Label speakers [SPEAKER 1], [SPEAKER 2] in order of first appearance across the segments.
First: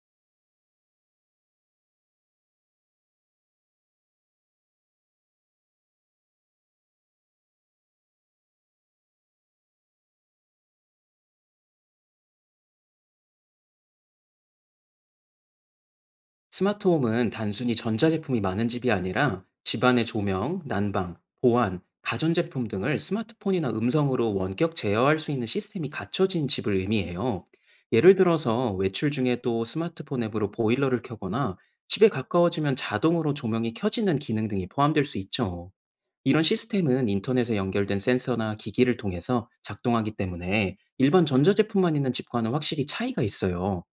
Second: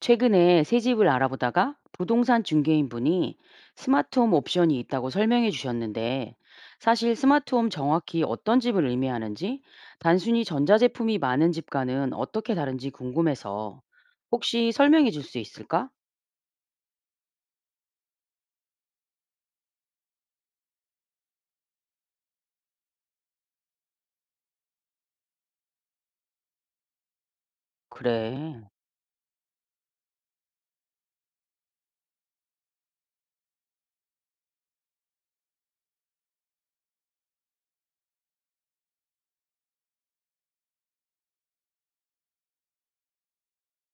[SPEAKER 1] 최근에 새 집을 알아보다가 부동산 중개인분이 스마트홈 옵션이 있다고 설명해 주셨는데, 사실 스마트홈 정확히 어떤 집을 의미하는지, 단순히 전자제품이 많은 집과는 어떻게 다른지 궁금해서 혹시 설명해 줄 수 있을까?
[SPEAKER 2] 스마트홈은 단순히 전자제품이 많은 집이 아니라 집안의 조명, 난방, 보안, 가전제품 등을 스마트폰이나 음성으로 원격 제어할 수 있는 시스템이 갖춰진 집을 의미해요. 예를
[SPEAKER 1] 그래.
[SPEAKER 2] 들어서 외출 중에 도 스마트폰 앱으로 보일러를 켜거나 집에 가까워지면 자동으로 조명이 켜지는 기능 등이 포함될 수 있죠. 이런 시스템은 인터넷에 연결된 센서나 기기를 통해서 작동하기 때문에 일반 전자제품만 있는 집과는 확실히 차이가 있어요.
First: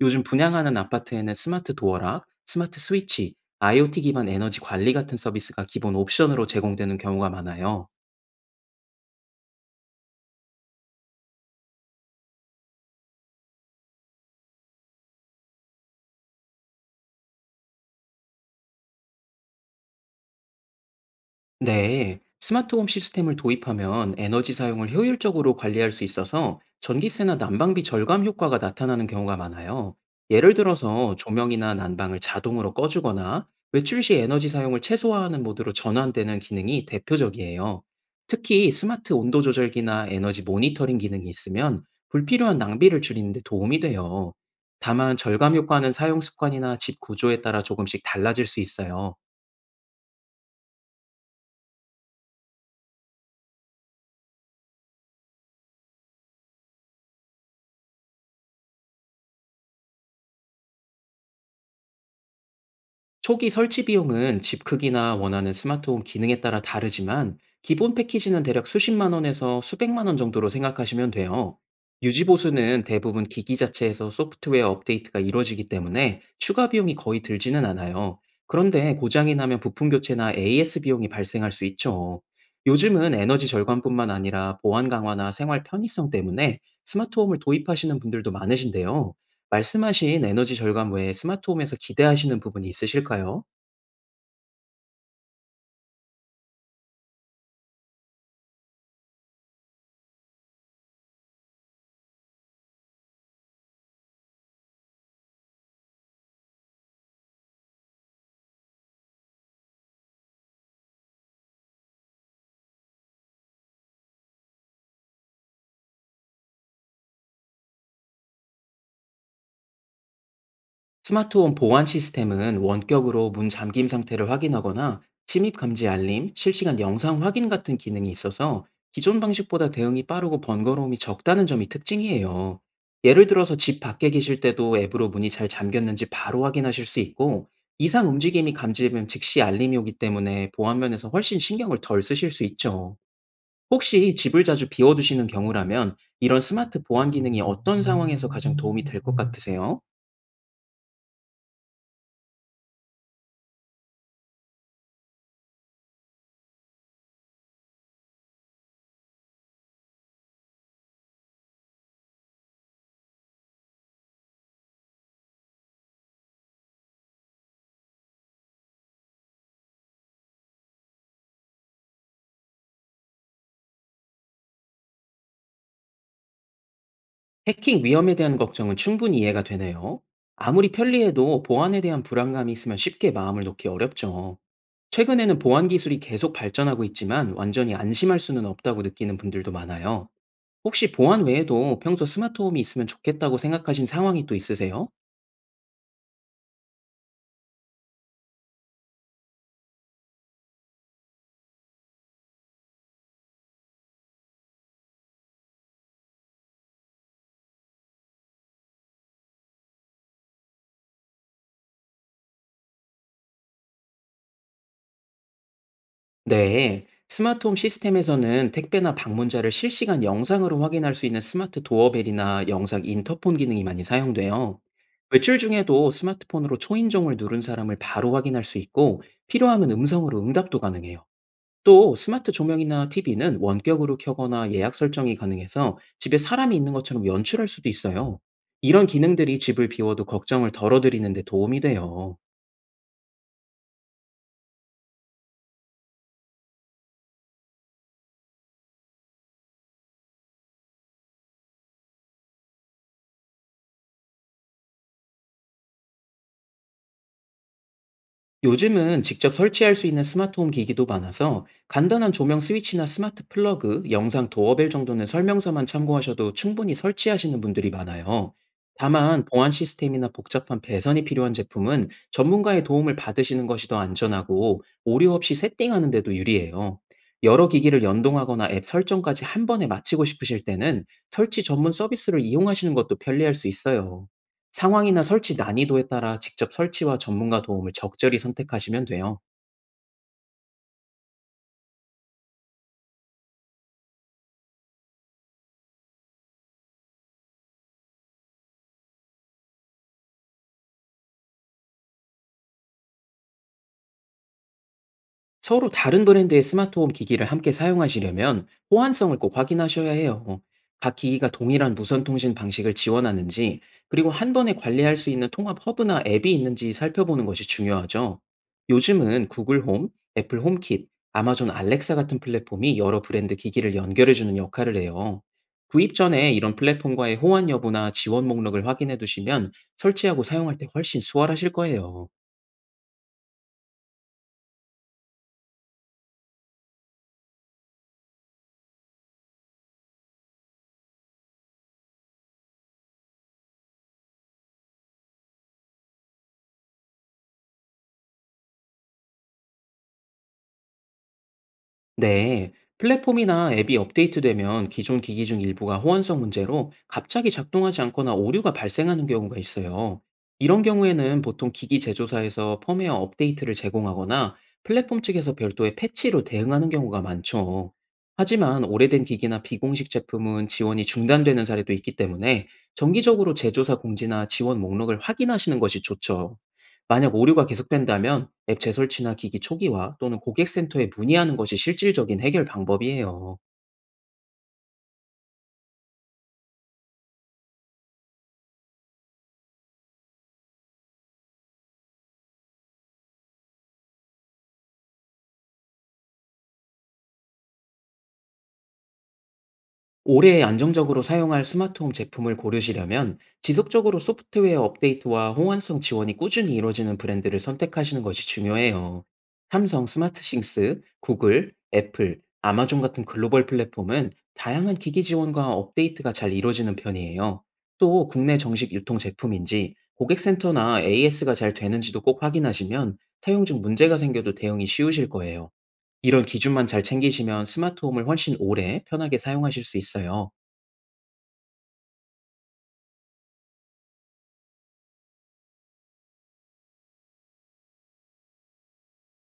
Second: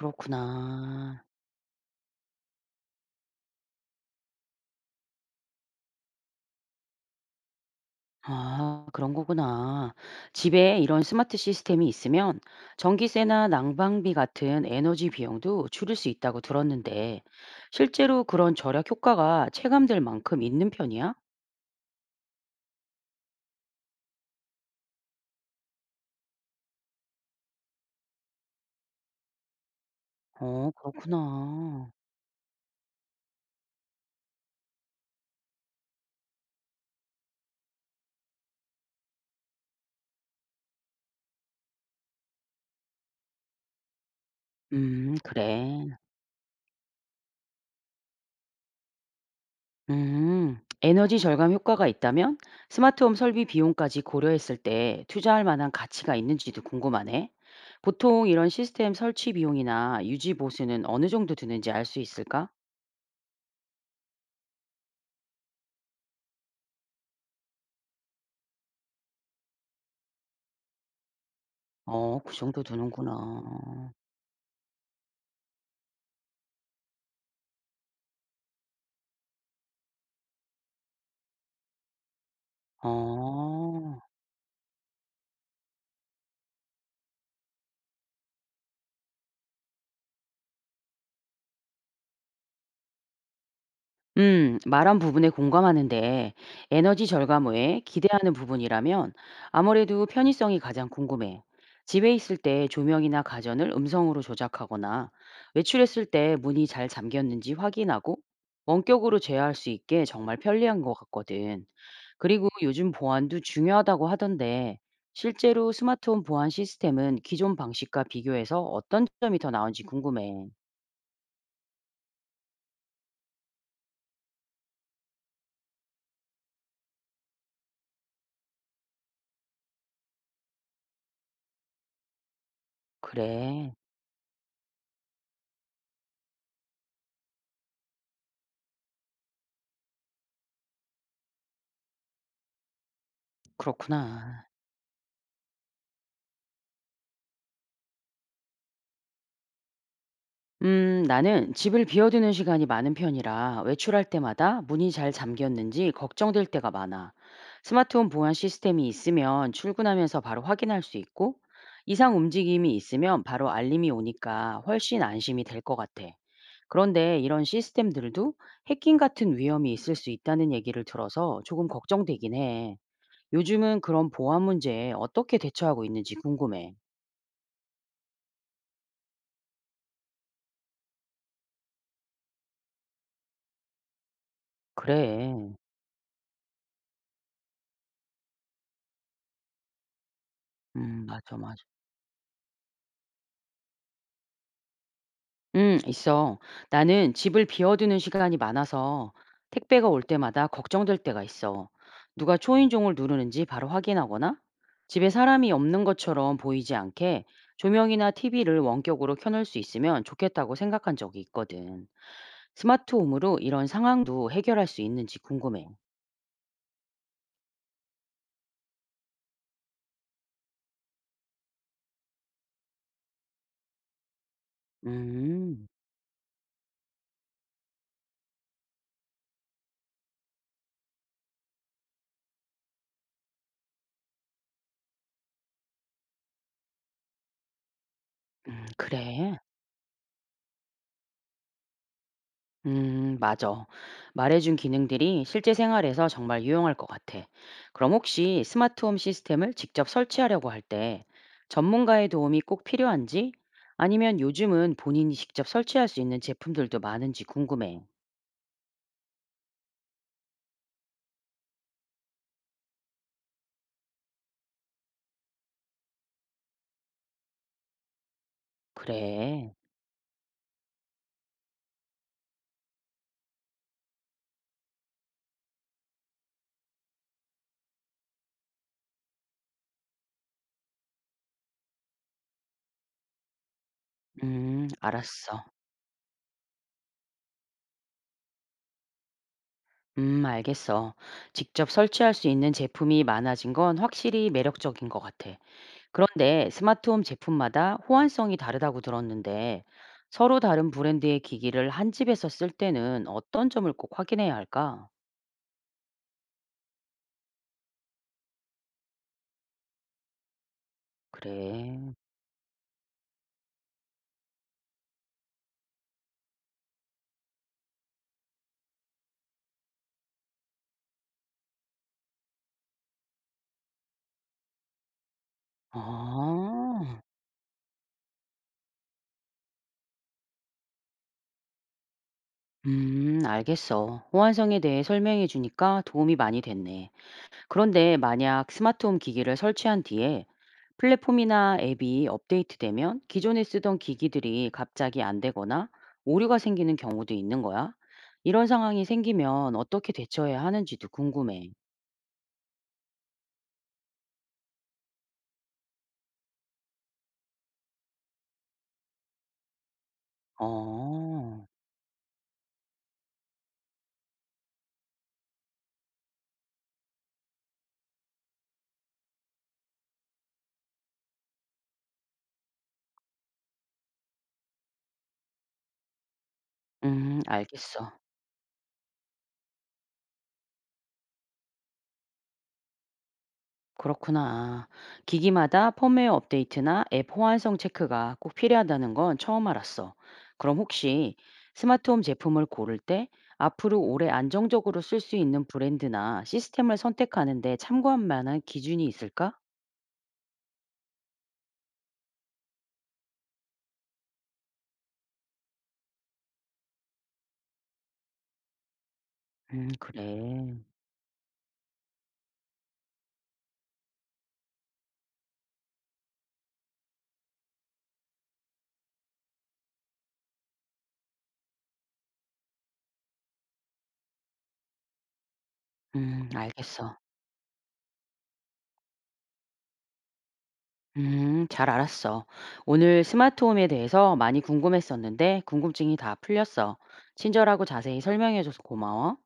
[SPEAKER 2] 요즘 분양하는 아파트에는 스마트 도어락, 스마트 스위치, IoT 기반 에너지 관리 같은 서비스가 기본 옵션으로 제공되는 경우가 많아요.
[SPEAKER 1] 아, 그런 거구나. 집에 이런 스마트 시스템이 있으면 전기세나 난방비 같은 에너지 비용도 줄일 수 있다고 들었는데, 실제로 그런 절약 효과가 체감될 만큼 있는 편이야?
[SPEAKER 2] 네, 스마트홈 시스템을 도입하면 에너지 사용을 효율적으로 관리할 수 있어서 전기세나 난방비 절감 효과가 나타나는 경우가 많아요. 예를
[SPEAKER 1] 어,
[SPEAKER 2] 들어서 조명이나
[SPEAKER 1] 그렇구나.
[SPEAKER 2] 난방을 자동으로 꺼주거나 외출 시 에너지 사용을 최소화하는 모드로 전환되는 기능이 대표적이에요. 특히 스마트 온도 조절기나 에너지 모니터링 기능이 있으면 불필요한 낭비를 줄이는 데 도움이 돼요. 다만 절감
[SPEAKER 1] 그래.
[SPEAKER 2] 효과는 사용 습관이나 집 구조에 따라 조금씩 달라질 수 있어요.
[SPEAKER 1] 에너지 절감 효과가 있다면 스마트홈 설비 비용까지 고려했을 때 투자할 만한 가치가 있는지도 궁금하네. 보통 이런 시스템 설치 비용이나 유지 보수는 어느 정도 드는지 알 수 있을까?
[SPEAKER 2] 초기 설치 비용은 집 크기나 원하는 스마트홈 기능에 따라 다르지만 기본 패키지는 대략 수십만 원에서 수백만 원 정도로 생각하시면 돼요.
[SPEAKER 1] 어,
[SPEAKER 2] 유지
[SPEAKER 1] 그 정도
[SPEAKER 2] 보수는 대부분
[SPEAKER 1] 드는구나.
[SPEAKER 2] 기기 자체에서 소프트웨어 업데이트가 이루어지기 때문에 추가 비용이 거의 들지는 않아요. 그런데 고장이 나면 부품 교체나 AS 비용이 발생할 수 있죠. 요즘은 에너지
[SPEAKER 1] 어어.
[SPEAKER 2] 절감뿐만 아니라 보안 강화나 생활 편의성 때문에 스마트홈을 도입하시는 분들도 많으신데요. 말씀하신 에너지 절감 외에 스마트홈에서 기대하시는 부분이 있으실까요?
[SPEAKER 1] 말한 부분에 공감하는데 에너지 절감후에 기대하는 부분이라면 아무래도 편의성이 가장 궁금해. 집에 있을 때 조명이나 가전을 음성으로 조작하거나 외출했을 때 문이 잘 잠겼는지 확인하고 원격으로 제어할 수 있게 정말 편리한 것 같거든. 그리고 요즘 보안도 중요하다고 하던데 실제로 스마트홈 보안 시스템은 기존 방식과 비교해서 어떤 점이 더 나은지 궁금해.
[SPEAKER 2] 스마트홈 보안 시스템은 원격으로 문 잠김 상태를 확인하거나 침입 감지 알림, 실시간 영상 확인 같은 기능이 있어서 기존 방식보다 대응이 빠르고 번거로움이 적다는 점이 특징이에요. 예를 들어서
[SPEAKER 1] 그래.
[SPEAKER 2] 집 밖에 계실 때도 앱으로 문이 잘 잠겼는지 바로 확인하실 수 있고, 이상 움직임이 감지되면 즉시 알림이 오기 때문에 보안 면에서 훨씬 신경을 덜 쓰실 수 있죠. 혹시 집을
[SPEAKER 1] 그렇구나.
[SPEAKER 2] 자주 비워두시는 경우라면 이런 스마트 보안 기능이 어떤 상황에서 가장 도움이 될 것 같으세요?
[SPEAKER 1] 나는 집을 비워두는 시간이 많은 편이라 외출할 때마다 문이 잘 잠겼는지 걱정될 때가 많아. 스마트홈 보안 시스템이 있으면 출근하면서 바로 확인할 수 있고, 이상 움직임이 있으면 바로 알림이 오니까 훨씬 안심이 될 것 같아. 그런데 이런 시스템들도 해킹 같은 위험이 있을 수 있다는 얘기를 들어서 조금 걱정되긴 해. 요즘은 그런 보안 문제에 어떻게 대처하고 있는지 궁금해.
[SPEAKER 2] 해킹 위험에 대한 걱정은 충분히 이해가 되네요. 아무리 편리해도 보안에 대한 불안감이 있으면 쉽게 마음을 놓기 어렵죠. 최근에는
[SPEAKER 1] 그래.
[SPEAKER 2] 보안 기술이 계속 발전하고 있지만 완전히 안심할 수는 없다고 느끼는 분들도 많아요. 혹시 보안
[SPEAKER 1] 맞아, 맞아.
[SPEAKER 2] 외에도 평소 스마트홈이 있으면 좋겠다고 생각하신 상황이 또 있으세요?
[SPEAKER 1] 있어. 나는 집을 비워두는 시간이 많아서 택배가 올 때마다 걱정될 때가 있어. 누가 초인종을 누르는지 바로 확인하거나 집에 사람이 없는 것처럼 보이지 않게 조명이나 TV를 원격으로 켜놓을 수 있으면 좋겠다고 생각한 적이 있거든. 스마트 홈으로 이런 상황도 해결할 수 있는지 궁금해.
[SPEAKER 2] 네, 스마트홈 시스템에서는 택배나 방문자를 실시간 영상으로 확인할 수 있는 스마트 도어벨이나 영상 인터폰 기능이 많이 사용돼요. 외출
[SPEAKER 1] 음.
[SPEAKER 2] 중에도 스마트폰으로 초인종을 누른 사람을 바로 확인할 수 있고, 필요하면 음성으로 응답도 가능해요. 또 스마트 조명이나 TV는 원격으로 켜거나 예약 설정이 가능해서 집에 사람이 있는 것처럼 연출할 수도 있어요. 이런
[SPEAKER 1] 그래.
[SPEAKER 2] 기능들이 집을 비워도 걱정을 덜어드리는 데 도움이 돼요.
[SPEAKER 1] 맞아. 말해준 기능들이 실제 생활에서 정말 유용할 것 같아. 그럼 혹시 스마트홈 시스템을 직접 설치하려고 할 때 전문가의 도움이 꼭 필요한지, 아니면 요즘은 본인이 직접 설치할 수 있는 제품들도 많은지 궁금해.
[SPEAKER 2] 요즘은 직접 설치할 수 있는 스마트홈 기기도 많아서 간단한 조명 스위치나 스마트 플러그, 영상 도어벨 정도는 설명서만 참고하셔도 충분히 설치하시는 분들이 많아요. 다만 보안
[SPEAKER 1] 그래.
[SPEAKER 2] 시스템이나 복잡한 배선이 필요한 제품은 전문가의 도움을 받으시는 것이 더 안전하고 오류 없이 세팅하는 데도 유리해요. 여러 기기를 연동하거나 앱 설정까지 한 번에 마치고 싶으실 때는 설치 전문 서비스를 이용하시는 것도 편리할 수 있어요. 상황이나 설치
[SPEAKER 1] 알았어.
[SPEAKER 2] 난이도에 따라 직접 설치와 전문가 도움을 적절히 선택하시면 돼요.
[SPEAKER 1] 알겠어. 직접 설치할 수 있는 제품이 많아진 건 확실히 매력적인 것 같아. 그런데 스마트홈 제품마다 호환성이 다르다고 들었는데 서로 다른 브랜드의 기기를 한 집에서 쓸 때는 어떤 점을 꼭 확인해야 할까?
[SPEAKER 2] 서로 다른 브랜드의 스마트홈 기기를 함께 사용하시려면 호환성을 꼭 확인하셔야 해요. 각 기기가 동일한
[SPEAKER 1] 그래.
[SPEAKER 2] 무선 통신 방식을 지원하는지, 그리고 한 번에 관리할 수 있는 통합 허브나 앱이 있는지 살펴보는 것이 중요하죠. 요즘은 구글 홈, 애플 홈킷, 아마존 알렉사 같은 플랫폼이 여러 브랜드 기기를 연결해주는 역할을 해요. 구입 전에 이런
[SPEAKER 1] 아.
[SPEAKER 2] 플랫폼과의 호환 여부나 지원 목록을 확인해 두시면 설치하고 사용할 때 훨씬 수월하실 거예요.
[SPEAKER 1] 알겠어. 호환성에 대해 설명해 주니까 도움이 많이 됐네. 그런데 만약 스마트홈 기기를 설치한 뒤에 플랫폼이나 앱이 업데이트되면 기존에 쓰던 기기들이 갑자기 안 되거나 오류가 생기는 경우도 있는 거야. 이런 상황이 생기면 어떻게 대처해야 하는지도 궁금해.
[SPEAKER 2] 네, 플랫폼이나 앱이 업데이트되면 기존 기기 중 일부가 호환성 문제로 갑자기 작동하지 않거나 오류가 발생하는 경우가 있어요. 이런 경우에는
[SPEAKER 1] 어.
[SPEAKER 2] 보통 기기 제조사에서 펌웨어 업데이트를 제공하거나 플랫폼 측에서 별도의 패치로 대응하는 경우가 많죠. 하지만 오래된 기기나 비공식 제품은 지원이 중단되는 사례도 있기 때문에 정기적으로 제조사 공지나 지원 목록을 확인하시는 것이 좋죠. 만약 오류가
[SPEAKER 1] 알겠어.
[SPEAKER 2] 계속된다면 앱 재설치나 기기 초기화 또는 고객센터에 문의하는 것이 실질적인 해결 방법이에요.
[SPEAKER 1] 그렇구나. 기기마다 펌웨어 업데이트나 앱 호환성 체크가 꼭 필요하다는 건 처음 알았어. 그럼 혹시 스마트홈 제품을 고를 때 앞으로 오래 안정적으로 쓸 수 있는 브랜드나 시스템을 선택하는데 참고할 만한 기준이 있을까?
[SPEAKER 2] 오래 안정적으로 사용할 스마트홈 제품을 고르시려면 지속적으로 소프트웨어 업데이트와 호환성 지원이 꾸준히 이루어지는 브랜드를 선택하시는 것이 중요해요.
[SPEAKER 1] 음,
[SPEAKER 2] 삼성
[SPEAKER 1] 그래.
[SPEAKER 2] 스마트싱스, 구글, 애플, 아마존 같은 글로벌 플랫폼은 다양한 기기 지원과 업데이트가 잘 이루어지는 편이에요. 또 국내 정식 유통 제품인지 고객센터나 AS가 잘 되는지도 꼭 확인하시면 사용 중 문제가 생겨도 대응이 쉬우실 거예요. 이런
[SPEAKER 1] 음,
[SPEAKER 2] 기준만 잘
[SPEAKER 1] 알겠어.
[SPEAKER 2] 챙기시면 스마트홈을 훨씬 오래 편하게 사용하실 수 있어요.
[SPEAKER 1] 음, 잘 알았어. 오늘 스마트홈에 대해서 많이 궁금했었는데 궁금증이 다 풀렸어. 친절하고 자세히 설명해 줘서 고마워.